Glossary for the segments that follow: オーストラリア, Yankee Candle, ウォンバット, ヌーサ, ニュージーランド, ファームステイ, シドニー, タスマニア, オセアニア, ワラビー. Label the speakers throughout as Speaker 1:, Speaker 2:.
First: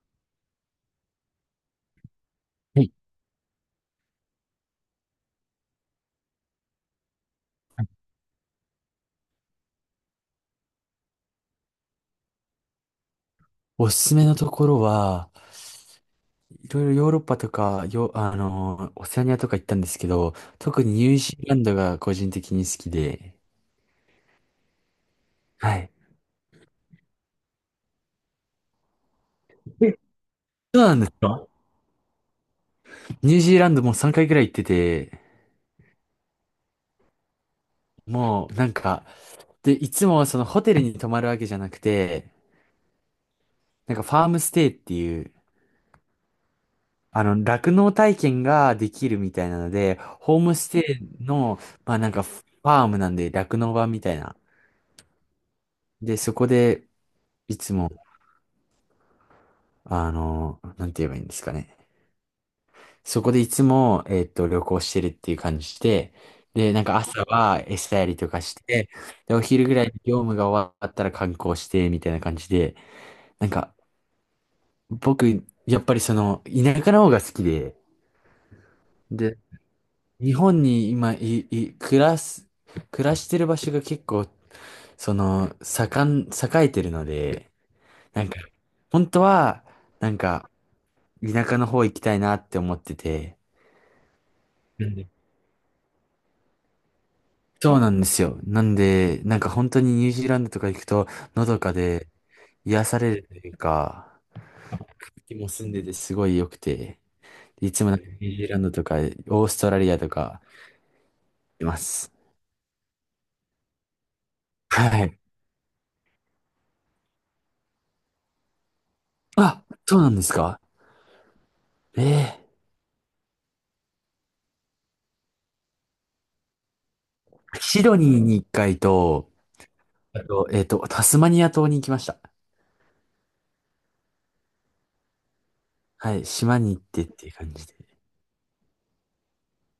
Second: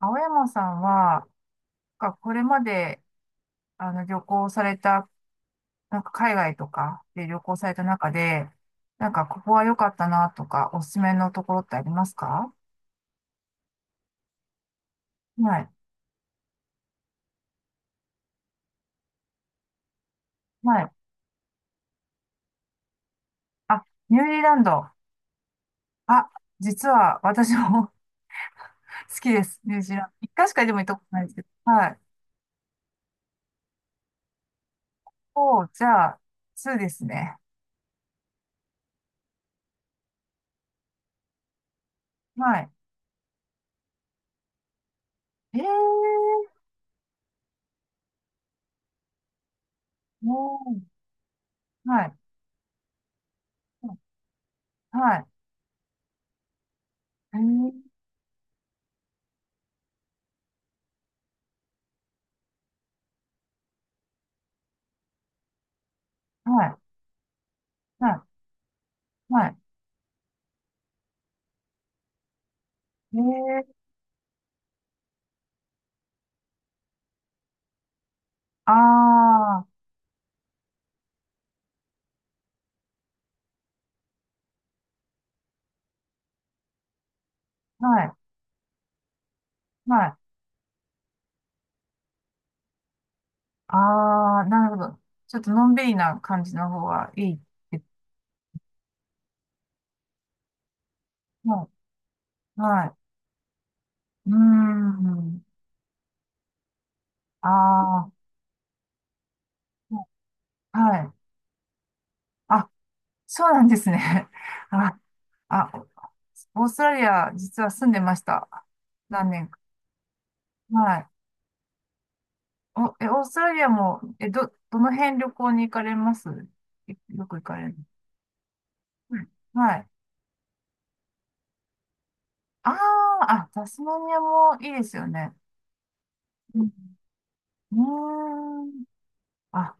Speaker 1: 青山さんは、これま
Speaker 2: はい。
Speaker 1: で、旅行された、なんか海外とかで旅行された中で、なんかここは良かったなとか、おすすめのところってありますか？
Speaker 2: おすすめのところは、
Speaker 1: はい。
Speaker 2: いろいろヨーロッパとか、よ、あのー、オセアニアとか行ったんですけど、
Speaker 1: は
Speaker 2: 特
Speaker 1: い。
Speaker 2: にニュージーランドが個人的に好きで、
Speaker 1: あ、ニュージーランド。
Speaker 2: はい。
Speaker 1: あ、実は私も 好きです。ニュージ
Speaker 2: え、
Speaker 1: ーランド。一回しかでも
Speaker 2: そ
Speaker 1: 行っ
Speaker 2: うな
Speaker 1: た
Speaker 2: ん
Speaker 1: こ
Speaker 2: です
Speaker 1: とないですけ
Speaker 2: か。
Speaker 1: ど。はい。
Speaker 2: ニュージーランドもう3回くらい行ってて、
Speaker 1: お、じゃあ、2ですね。
Speaker 2: もうなんか、で、いつもそのホテルに泊まるわけじゃなくて、
Speaker 1: はい。
Speaker 2: なんかファームステイっていう、
Speaker 1: えー、
Speaker 2: 酪農体験ができるみたいなので、
Speaker 1: お
Speaker 2: ホームス
Speaker 1: ー、
Speaker 2: テイの、まあ
Speaker 1: は
Speaker 2: なん
Speaker 1: い。
Speaker 2: かファームなんで酪農場みたいな。
Speaker 1: はい。
Speaker 2: で、そこで、
Speaker 1: え
Speaker 2: い
Speaker 1: ー、
Speaker 2: つもなんて言えばいいんですかね。そこでいつも、旅行してるっていう感じで、
Speaker 1: は
Speaker 2: で、
Speaker 1: い。
Speaker 2: なんか朝は餌や
Speaker 1: は
Speaker 2: り
Speaker 1: い。
Speaker 2: とかして、で、お
Speaker 1: はい。
Speaker 2: 昼ぐらいに業務が終わったら観光して、みたいな感じで、
Speaker 1: え
Speaker 2: なん
Speaker 1: ー、
Speaker 2: か、僕、やっぱりその、田舎の方が好きで、で、
Speaker 1: あー。
Speaker 2: 日本に今、い、い、暮らす、暮らしてる場所が結構、その、栄えてるので、
Speaker 1: はい。
Speaker 2: なんか、本当は、
Speaker 1: は
Speaker 2: なん
Speaker 1: い。
Speaker 2: か、田舎の方行きたいなって思ってて、
Speaker 1: ああ、なるほど。ちょっとのんびりな感じの方がいいっ
Speaker 2: そう
Speaker 1: て。
Speaker 2: なんですよ。なんで、なんか本当にニュージーランドとか行くと、のど
Speaker 1: は
Speaker 2: かで
Speaker 1: い。
Speaker 2: 癒
Speaker 1: は
Speaker 2: されるというか、
Speaker 1: い。うー
Speaker 2: 気
Speaker 1: ん。
Speaker 2: も澄んでてすごい良くて、いつもなんかニ
Speaker 1: あ
Speaker 2: ュージーランドとか、オーストラリアとか
Speaker 1: あ、はい。
Speaker 2: います。
Speaker 1: あ、そうなんですね。
Speaker 2: は
Speaker 1: あ、
Speaker 2: い。
Speaker 1: あ、オーストラリア、実は住んでました。何年か。
Speaker 2: あ、そうなんですか。
Speaker 1: はい。
Speaker 2: ええ、
Speaker 1: お、え、オーストラリアも、え、ど、どの辺旅行に行かれます、いよく行かれる？
Speaker 2: シドニーに一回
Speaker 1: うん、
Speaker 2: と、
Speaker 1: はい。
Speaker 2: あと、タスマニア島に行きました。
Speaker 1: ああ、あ、タスマニアもいいですよね。
Speaker 2: はい。島
Speaker 1: うん。
Speaker 2: に行ってっていう感じで。
Speaker 1: うーん。あ、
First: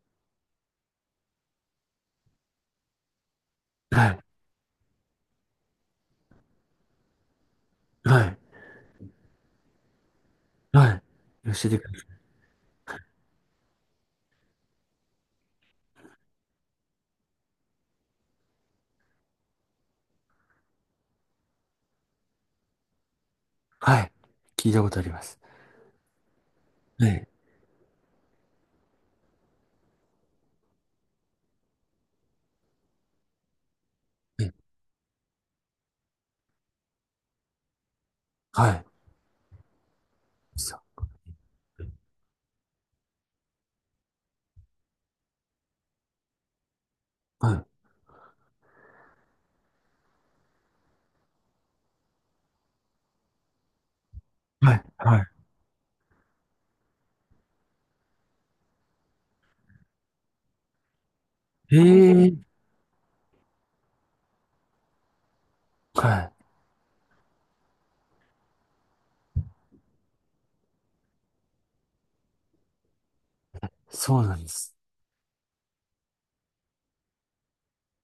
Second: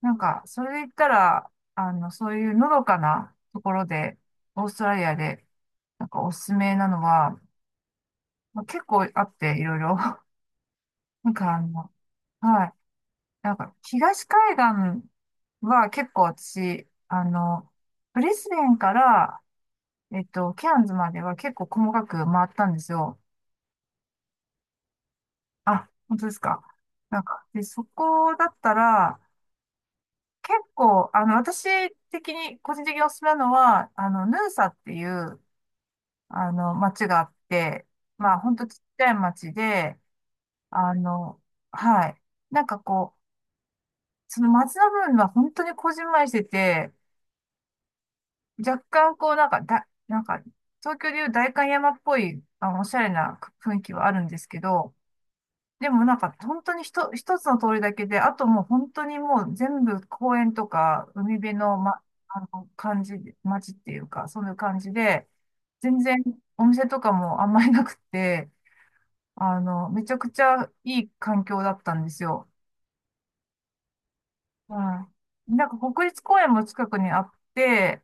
Speaker 1: それで言ったら、そういうのどかなところ
Speaker 2: は
Speaker 1: で、
Speaker 2: い。
Speaker 1: オーストラリアで、なんかおすすめなのは、
Speaker 2: はい。
Speaker 1: まあ、結構あって、いろいろ。
Speaker 2: はい。
Speaker 1: なんか
Speaker 2: 教
Speaker 1: あ
Speaker 2: えてく
Speaker 1: の、
Speaker 2: だ
Speaker 1: はい。なんか、東海岸は結構私、ブリスベンから、えっと、ケアンズまでは結構細かく回ったんですよ。
Speaker 2: さい。はい。聞いたことあります。
Speaker 1: あ、本当ですか？
Speaker 2: はい。
Speaker 1: そこだったら、結構、私的に、個人的におすすめなのは、あの、ヌ
Speaker 2: は
Speaker 1: ー
Speaker 2: い。
Speaker 1: サっていう、あの、町があって、まあ、ほんと
Speaker 2: は
Speaker 1: ちっ
Speaker 2: い。
Speaker 1: ちゃい町で、
Speaker 2: そ
Speaker 1: あの、はい。なんかこう、その町の部分は本当にこじんまりしてて、
Speaker 2: う、はい。
Speaker 1: 若干こう、なんか、だ、なんか、東京でいう代官山っぽい、あの、おしゃれな雰囲気はあるんですけ
Speaker 2: はい。
Speaker 1: ど、
Speaker 2: はい、
Speaker 1: でもなんか、本当に一つの通りだけで、あともう本当にもう全部公園とか、海辺の、ま、あ
Speaker 2: ええ、
Speaker 1: の、感じ、町っていうか、そういう感じで、全
Speaker 2: は
Speaker 1: 然
Speaker 2: い。
Speaker 1: お店とかもあんまりなくて、あの、めちゃくちゃいい環境だったんですよ。
Speaker 2: そうなんです。
Speaker 1: はい。なんか国立公園も近くにあって、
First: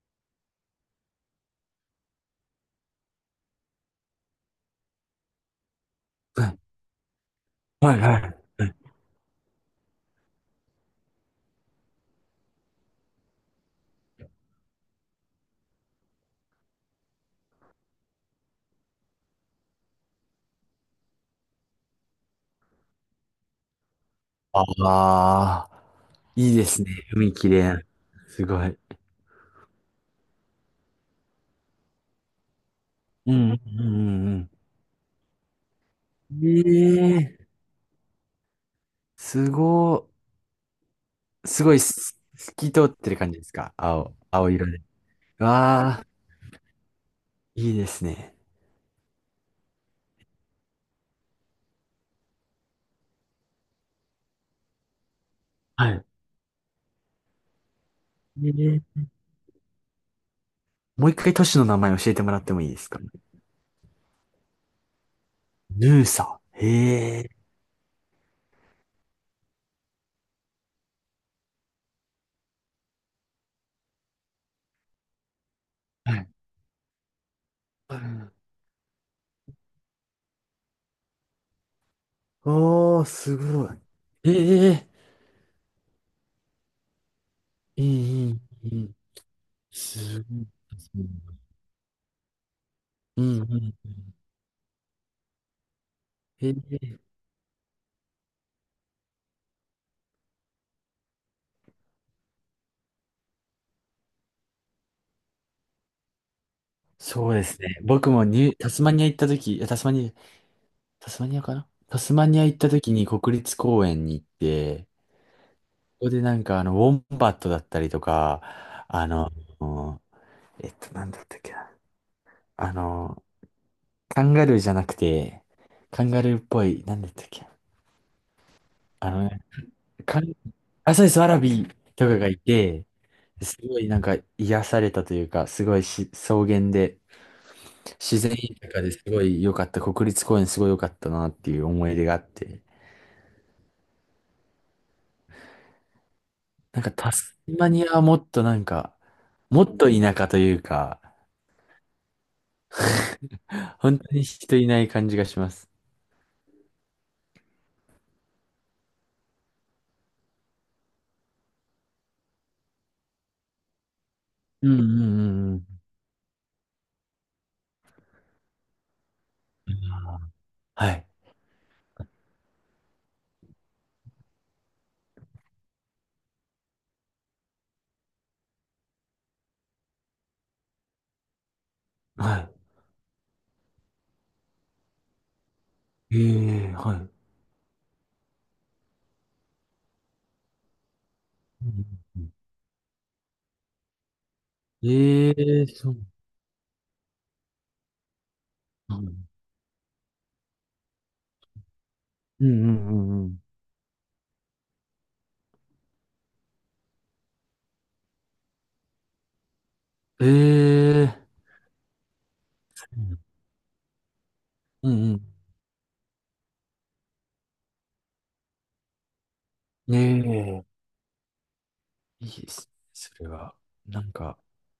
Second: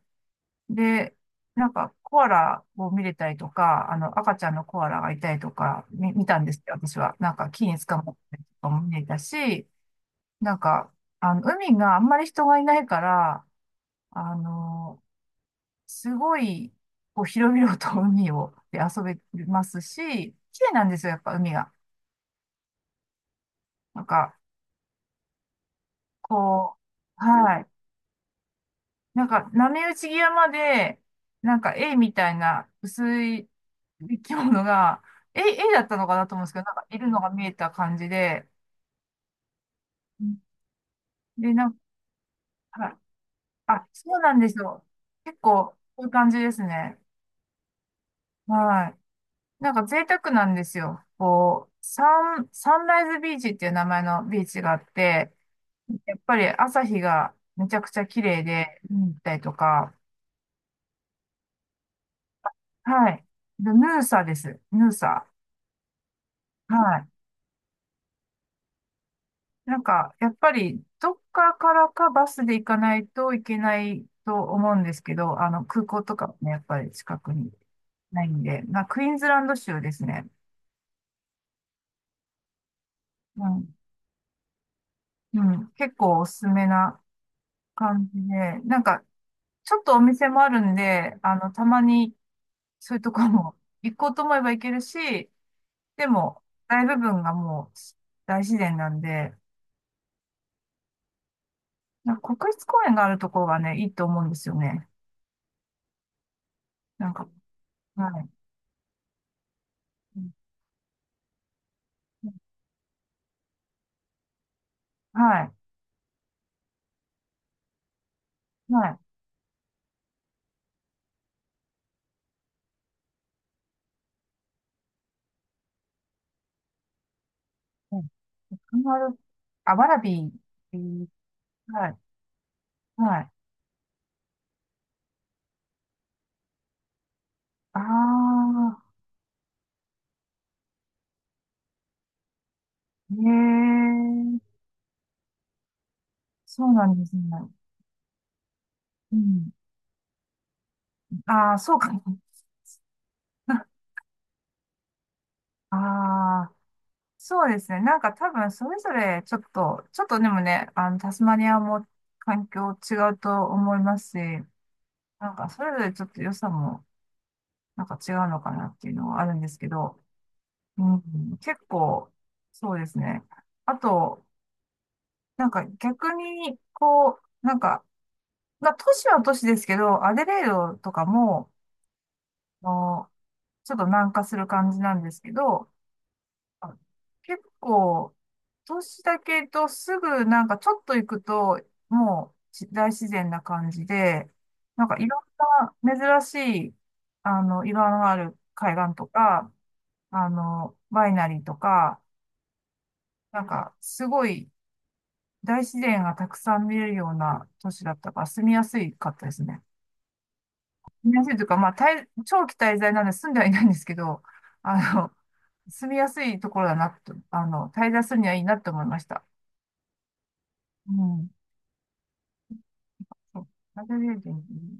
Speaker 1: で、なんかコアラを見れたりとか、あの、赤ちゃんのコアラがいたりとか、見た
Speaker 2: は
Speaker 1: んで
Speaker 2: い。
Speaker 1: すよ、私は。なんか木に捕
Speaker 2: はい、
Speaker 1: まっ
Speaker 2: は
Speaker 1: たりと
Speaker 2: い。
Speaker 1: かも見れたし、なんか、あの、海があんまり人がいないから、あの、すごい、こう、広々と海を、で遊べますし、綺麗なんですよ、やっぱ海が。なんか、
Speaker 2: ああ、いいで
Speaker 1: こ
Speaker 2: すね。
Speaker 1: う、
Speaker 2: 海き
Speaker 1: は
Speaker 2: れ
Speaker 1: い。
Speaker 2: い。すごい。
Speaker 1: なんか、波打ち際まで、なんか、絵みたいな薄
Speaker 2: う
Speaker 1: い
Speaker 2: ん、う
Speaker 1: 生
Speaker 2: ん、う
Speaker 1: き
Speaker 2: ん、
Speaker 1: 物が、絵だったのかなと思うん
Speaker 2: う
Speaker 1: ですけど、なんか、いるのが
Speaker 2: ん。え
Speaker 1: 見
Speaker 2: え、
Speaker 1: えた感じで、
Speaker 2: すご
Speaker 1: うん、
Speaker 2: い、
Speaker 1: で、
Speaker 2: す
Speaker 1: な
Speaker 2: ご
Speaker 1: ん
Speaker 2: いす、透き通っ
Speaker 1: か、
Speaker 2: てる感じですか？
Speaker 1: あ、
Speaker 2: 青、
Speaker 1: そうなんで
Speaker 2: 青
Speaker 1: す
Speaker 2: 色で。
Speaker 1: よ。結構、こ
Speaker 2: わ
Speaker 1: う
Speaker 2: あ、
Speaker 1: いう感じですね。
Speaker 2: いいですね。
Speaker 1: はい。なんか、贅沢なんですよ。こう、サンライズビーチっていう名前のビーチがあって、
Speaker 2: はい。
Speaker 1: やっぱり朝日がめちゃくちゃ綺麗
Speaker 2: え
Speaker 1: で、見
Speaker 2: え、
Speaker 1: に行ったりとか、
Speaker 2: もう一回都市の名前教えてもらってもいいですか？
Speaker 1: はい。でヌーサです。ヌーサ。
Speaker 2: ヌーサ。へ
Speaker 1: はい。
Speaker 2: え。
Speaker 1: なんか、やっぱり、どっかからかバスで行かないといけないと思うんですけど、あの、空港
Speaker 2: は
Speaker 1: とか
Speaker 2: い。
Speaker 1: もね、やっぱり近くにないんで、まあクイーンズランド州ですね。
Speaker 2: おー、す
Speaker 1: う
Speaker 2: ごい。
Speaker 1: ん、
Speaker 2: ええ、
Speaker 1: うん、結構おすすめな
Speaker 2: いい、
Speaker 1: 感じで、
Speaker 2: いい、
Speaker 1: なん
Speaker 2: いい。
Speaker 1: か、ちょっとお
Speaker 2: す
Speaker 1: 店
Speaker 2: ご
Speaker 1: もあるん
Speaker 2: い。
Speaker 1: で、あの、たまにそういうと
Speaker 2: う
Speaker 1: こ
Speaker 2: んう
Speaker 1: も 行
Speaker 2: ん。
Speaker 1: こうと思えば行けるし、でも、
Speaker 2: へ
Speaker 1: 大部
Speaker 2: え、
Speaker 1: 分がもう大自然なんで、なんか国立公園があるところがね、いいと思うんですよね。なんか、
Speaker 2: そうですね。僕
Speaker 1: は
Speaker 2: も
Speaker 1: い。
Speaker 2: ニュー、タスマニア行った時、
Speaker 1: うん、
Speaker 2: タスマニア行った時に国立公園に行って、
Speaker 1: はい。
Speaker 2: ここでなんかあの、ウォンバットだったりとか、
Speaker 1: はい。
Speaker 2: あの、なんだったっけな。あの、カンガルーじゃなくて、カンガルーっぽい、なんだったっけな。
Speaker 1: うん。カンガ
Speaker 2: あ
Speaker 1: ルー、
Speaker 2: の、
Speaker 1: あ、ワラビ
Speaker 2: カ
Speaker 1: ー。
Speaker 2: ン、
Speaker 1: え
Speaker 2: あ、そう
Speaker 1: ー、
Speaker 2: です、ワラビー
Speaker 1: はい。
Speaker 2: とかがいて、
Speaker 1: はい。
Speaker 2: すごいなんか癒されたというか、すごいし草原で、
Speaker 1: あ
Speaker 2: 自然豊
Speaker 1: あ、
Speaker 2: かですごい良かった、国立公園すごい良かったなっていう思い出があって、
Speaker 1: ええ、そう
Speaker 2: なん
Speaker 1: な
Speaker 2: か
Speaker 1: んで
Speaker 2: タ
Speaker 1: すね。
Speaker 2: スマニアはもっとなんか、
Speaker 1: うん。
Speaker 2: もっと田舎というか、
Speaker 1: ああ、そうか。
Speaker 2: 本当に人いない感じがします。
Speaker 1: ああ、そうですね。なんか多分それぞれちょっとでもね、あの、タスマニアも環境違うと思いますし、
Speaker 2: うんうんう
Speaker 1: なんか
Speaker 2: んう
Speaker 1: それぞ
Speaker 2: ん。
Speaker 1: れちょっと良さもなんか違うのかなっていうのはあるんですけど、う
Speaker 2: はい。
Speaker 1: ん、結構、そうですね。あと、なんか逆に、こう、なんか、まあ、都市は都市ですけど、アデレードとかも、
Speaker 2: は
Speaker 1: あの、ちょっと南下する感じなんですけど、
Speaker 2: い。ええ、
Speaker 1: あ、
Speaker 2: はい。うん
Speaker 1: 結構、都市だけどすぐなんかちょっと行くと、
Speaker 2: うんうん、
Speaker 1: もうち大自然な感じで、なんかいろん
Speaker 2: ええ、そう
Speaker 1: な珍しい、あの、岩のある海岸
Speaker 2: なん
Speaker 1: と
Speaker 2: だ。
Speaker 1: か、あの、ワイナリーとか、
Speaker 2: うんうんうんうん。
Speaker 1: なんかすごい大自然がたくさん見れるような都市だったから住みやすいかったですね。
Speaker 2: え
Speaker 1: 住みやす
Speaker 2: え、
Speaker 1: いというか、まあ、滞長期滞在なんで住んではいないんですけど、
Speaker 2: うん
Speaker 1: あの、
Speaker 2: うん
Speaker 1: 住みやすいところだなと、あの、滞在するにはいいなと思いました。
Speaker 2: うん。ええ、
Speaker 1: うん。
Speaker 2: いいですね、それ
Speaker 1: そう。
Speaker 2: は。
Speaker 1: ナルェ
Speaker 2: な
Speaker 1: リ
Speaker 2: ん
Speaker 1: ア人
Speaker 2: か、
Speaker 1: に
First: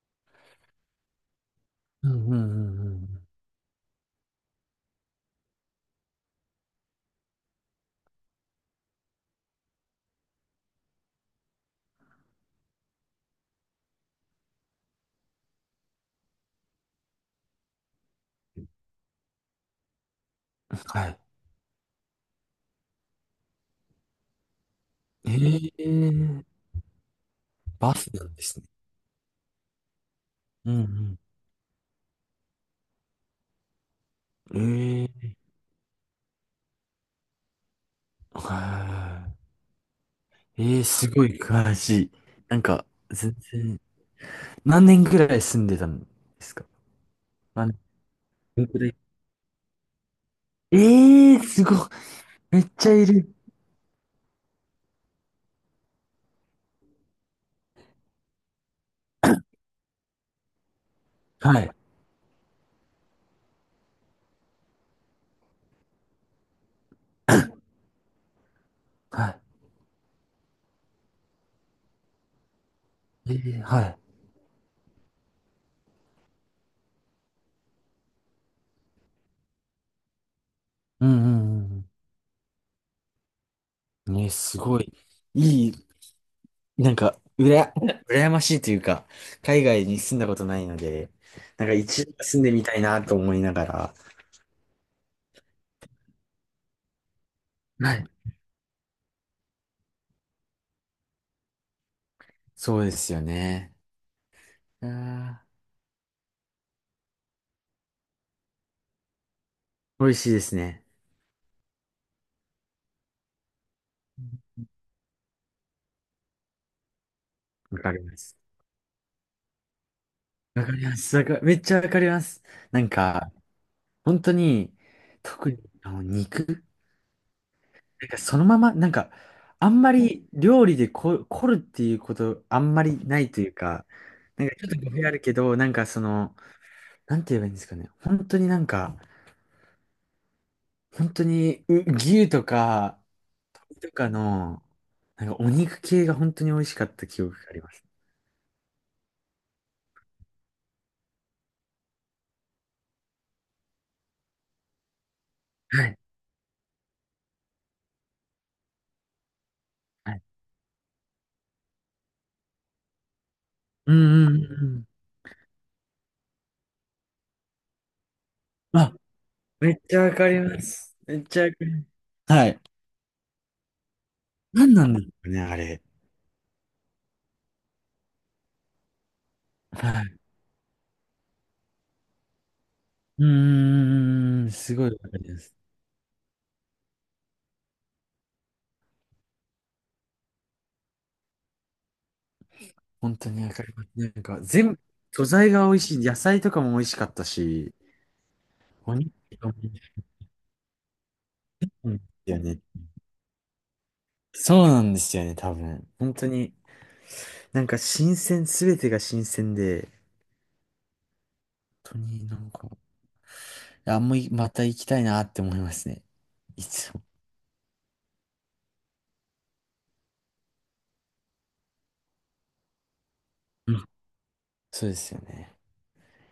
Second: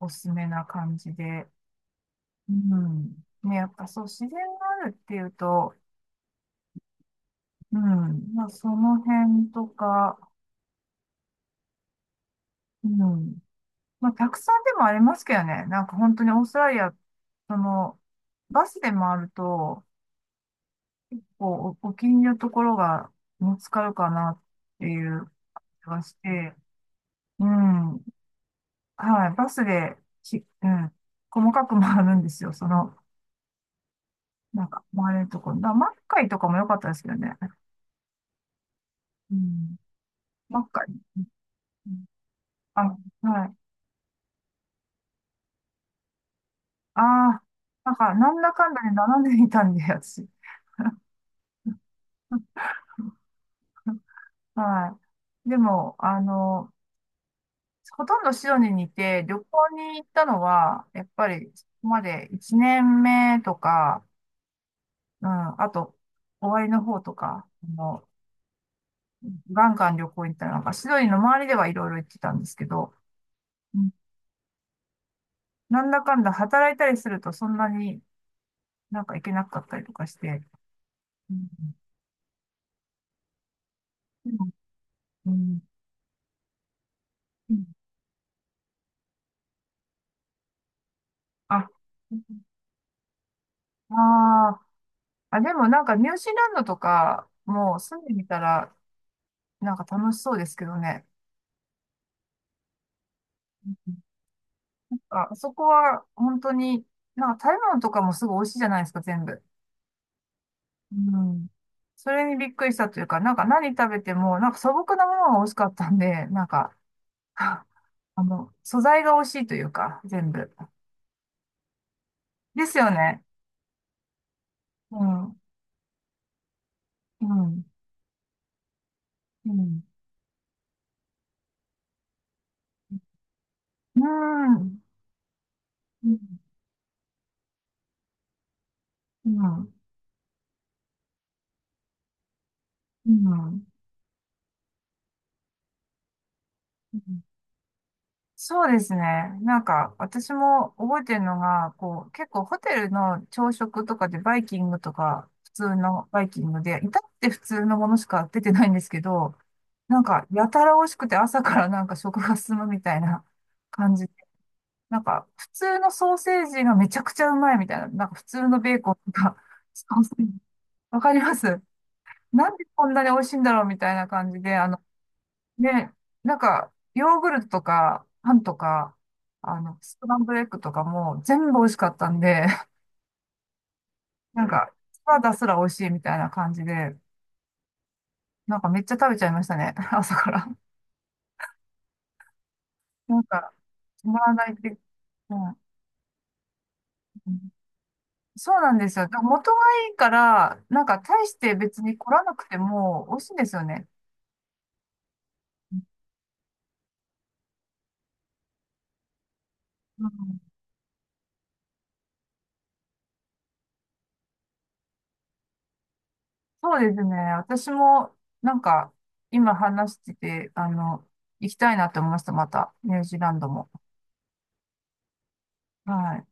Speaker 1: おすすめな感じで。
Speaker 2: うんうんう
Speaker 1: う
Speaker 2: んう
Speaker 1: ん。
Speaker 2: ん。
Speaker 1: ね、やっぱそう、自然があるっていうと、うん。まあ、その辺とか、うん。まあ、客さんでもありますけどね。なんか本当にオーストラリア、その、バスで回ると、
Speaker 2: はい。
Speaker 1: こう、お気に入りのところが見つかるかなっていう
Speaker 2: え
Speaker 1: 気
Speaker 2: え、
Speaker 1: がして、う
Speaker 2: バ
Speaker 1: ん。
Speaker 2: スなんですね。
Speaker 1: はい。バスで、し、う
Speaker 2: う
Speaker 1: ん。
Speaker 2: ん
Speaker 1: 細かく回るんですよ。その、なんか
Speaker 2: うん。
Speaker 1: 回れ
Speaker 2: え
Speaker 1: る
Speaker 2: え、
Speaker 1: ところ。だからマッカイとかも良かったですけどね。
Speaker 2: は
Speaker 1: うん。マ
Speaker 2: ー
Speaker 1: ッ
Speaker 2: い。え
Speaker 1: カ
Speaker 2: え、
Speaker 1: イ。
Speaker 2: すごい詳
Speaker 1: うん、
Speaker 2: しい。なん
Speaker 1: あ、
Speaker 2: か、全
Speaker 1: はい。
Speaker 2: 然、何年ぐらい住んでたんですか？
Speaker 1: ああ、
Speaker 2: 何
Speaker 1: なんか、なんだ
Speaker 2: 年
Speaker 1: かん
Speaker 2: ぐ
Speaker 1: だ
Speaker 2: ら
Speaker 1: で
Speaker 2: い。
Speaker 1: 並んでいたんで、私。
Speaker 2: ええ、すごい。めっちゃいる。
Speaker 1: はい。でも、あの、ほとんどシドニーにいて、旅 行に行ったのは、やっぱり、
Speaker 2: は
Speaker 1: そ
Speaker 2: い。
Speaker 1: こまで1年目とか、うん、あと、終わりの方とか、あの、
Speaker 2: は
Speaker 1: ガンガン旅行に行ったりなんか、シドニーの周りではいろいろ行ってたんですけど、
Speaker 2: い。ええ、
Speaker 1: う
Speaker 2: は
Speaker 1: ん、
Speaker 2: い。
Speaker 1: なんだかんだ働いたりするとそんなになんか行けなかったりとかして、
Speaker 2: うん
Speaker 1: うん、
Speaker 2: うんうん。ね、
Speaker 1: でも、
Speaker 2: すごい。
Speaker 1: うん、
Speaker 2: いい、なんか、
Speaker 1: うん、
Speaker 2: 羨ましいというか、海外に住んだことないので、な
Speaker 1: あ、
Speaker 2: んか一度は住んでみたいなと思いなが
Speaker 1: あ
Speaker 2: ら。
Speaker 1: ー、あ、でもなんかニュージーランドとかもう
Speaker 2: は
Speaker 1: 住ん
Speaker 2: い。
Speaker 1: でみたらなんか楽しそうですけどね。
Speaker 2: そうですよね。あ
Speaker 1: あ、あ
Speaker 2: ー、
Speaker 1: そこは本当に、なんか食べ物とかもすぐ美味しいじゃないですか、全部。
Speaker 2: 美味しいですね。
Speaker 1: うん。それにびっくりしたというか、なんか何食べても、なんか素朴なものが美味しかったんで、なんか、
Speaker 2: わかりま
Speaker 1: あ
Speaker 2: す。
Speaker 1: の、素材が美味しいというか、全部。
Speaker 2: わかります。わか、めっちゃわかります。
Speaker 1: です
Speaker 2: なん
Speaker 1: よね。
Speaker 2: か、本当に、
Speaker 1: うん。う
Speaker 2: 特にあの肉、
Speaker 1: ん。
Speaker 2: なんかそのまま、なんか、
Speaker 1: う
Speaker 2: あん
Speaker 1: ん。
Speaker 2: まり料理で凝るっていうこと、あんまりないというか、
Speaker 1: う
Speaker 2: なんかちょっ
Speaker 1: ん。
Speaker 2: と語弊あるけど、なんかそ
Speaker 1: うん。
Speaker 2: の、なんて言えばいいんですかね。本当になんか、
Speaker 1: うん。
Speaker 2: 本当にう牛とか、
Speaker 1: うん。
Speaker 2: 鶏とかの、なんかお肉系が本当に美味しかっ
Speaker 1: う
Speaker 2: た
Speaker 1: ん、
Speaker 2: 記憶があります。
Speaker 1: そうですね。なんか、私も覚えてるのが、こう、結構ホテルの朝食とかでバイキングとか、普通
Speaker 2: はい。
Speaker 1: のバイキングで、至って普通のものしか出てないんですけど、なん
Speaker 2: はい。
Speaker 1: か、やたら美味しくて朝からなんか食が進むみたいな
Speaker 2: う
Speaker 1: 感じで、
Speaker 2: んうんうんうん。
Speaker 1: なんか、普通のソーセージがめちゃくちゃうまいみたいな、なんか普通のベーコ
Speaker 2: あ、
Speaker 1: ンとか、
Speaker 2: め っ
Speaker 1: ソ
Speaker 2: ちゃ
Speaker 1: ー
Speaker 2: わ
Speaker 1: セー
Speaker 2: か
Speaker 1: ジ
Speaker 2: ります。
Speaker 1: わか
Speaker 2: め
Speaker 1: り
Speaker 2: っ
Speaker 1: ま
Speaker 2: ちゃわか
Speaker 1: す。
Speaker 2: ります。は
Speaker 1: なん
Speaker 2: い。
Speaker 1: でこんなに美味しいんだろうみたいな感じで、あ、
Speaker 2: 何なんですかね、あれ。
Speaker 1: ね、なんか、ヨーグルトとか、パンとか、あの、
Speaker 2: は
Speaker 1: スクラ
Speaker 2: い。
Speaker 1: ンブルエッグとかも全部美味しかったんで、
Speaker 2: う
Speaker 1: な
Speaker 2: ー
Speaker 1: んん。
Speaker 2: ん、
Speaker 1: か、
Speaker 2: すごいわ
Speaker 1: サ
Speaker 2: か
Speaker 1: ラ
Speaker 2: り
Speaker 1: ダ
Speaker 2: ま
Speaker 1: す
Speaker 2: す。
Speaker 1: ら美味しいみたいな感じで、なんかめっちゃ食べちゃいましたね、朝から。
Speaker 2: 本
Speaker 1: なん
Speaker 2: 当にわ
Speaker 1: か、
Speaker 2: かります。な
Speaker 1: 止
Speaker 2: ん
Speaker 1: まら
Speaker 2: か、
Speaker 1: ないっ
Speaker 2: 全
Speaker 1: て、
Speaker 2: 部、素
Speaker 1: う
Speaker 2: 材
Speaker 1: ん、
Speaker 2: が美味しい。野菜とかも美味しかった
Speaker 1: うん、
Speaker 2: し、
Speaker 1: そうなんで
Speaker 2: お
Speaker 1: すよ。だ
Speaker 2: 肉
Speaker 1: から元
Speaker 2: も
Speaker 1: が
Speaker 2: 美味し
Speaker 1: いい
Speaker 2: い
Speaker 1: から、なんか大して別
Speaker 2: ん
Speaker 1: に
Speaker 2: で
Speaker 1: 凝ら
Speaker 2: す
Speaker 1: な
Speaker 2: よ
Speaker 1: くて
Speaker 2: ね。
Speaker 1: も美味しいんですよね。
Speaker 2: そうなんですよね、多分。本当に、なんか新鮮、すべてが新鮮で、
Speaker 1: うん、
Speaker 2: 本当になんか、あんまりまた行きたいなって思いますね。い
Speaker 1: そうで
Speaker 2: つも。
Speaker 1: すね。私も、なんか、今話してて、あの、行きたいなって思いました、また、ニュージーランドも。
Speaker 2: うん、そうですよね。
Speaker 1: はい。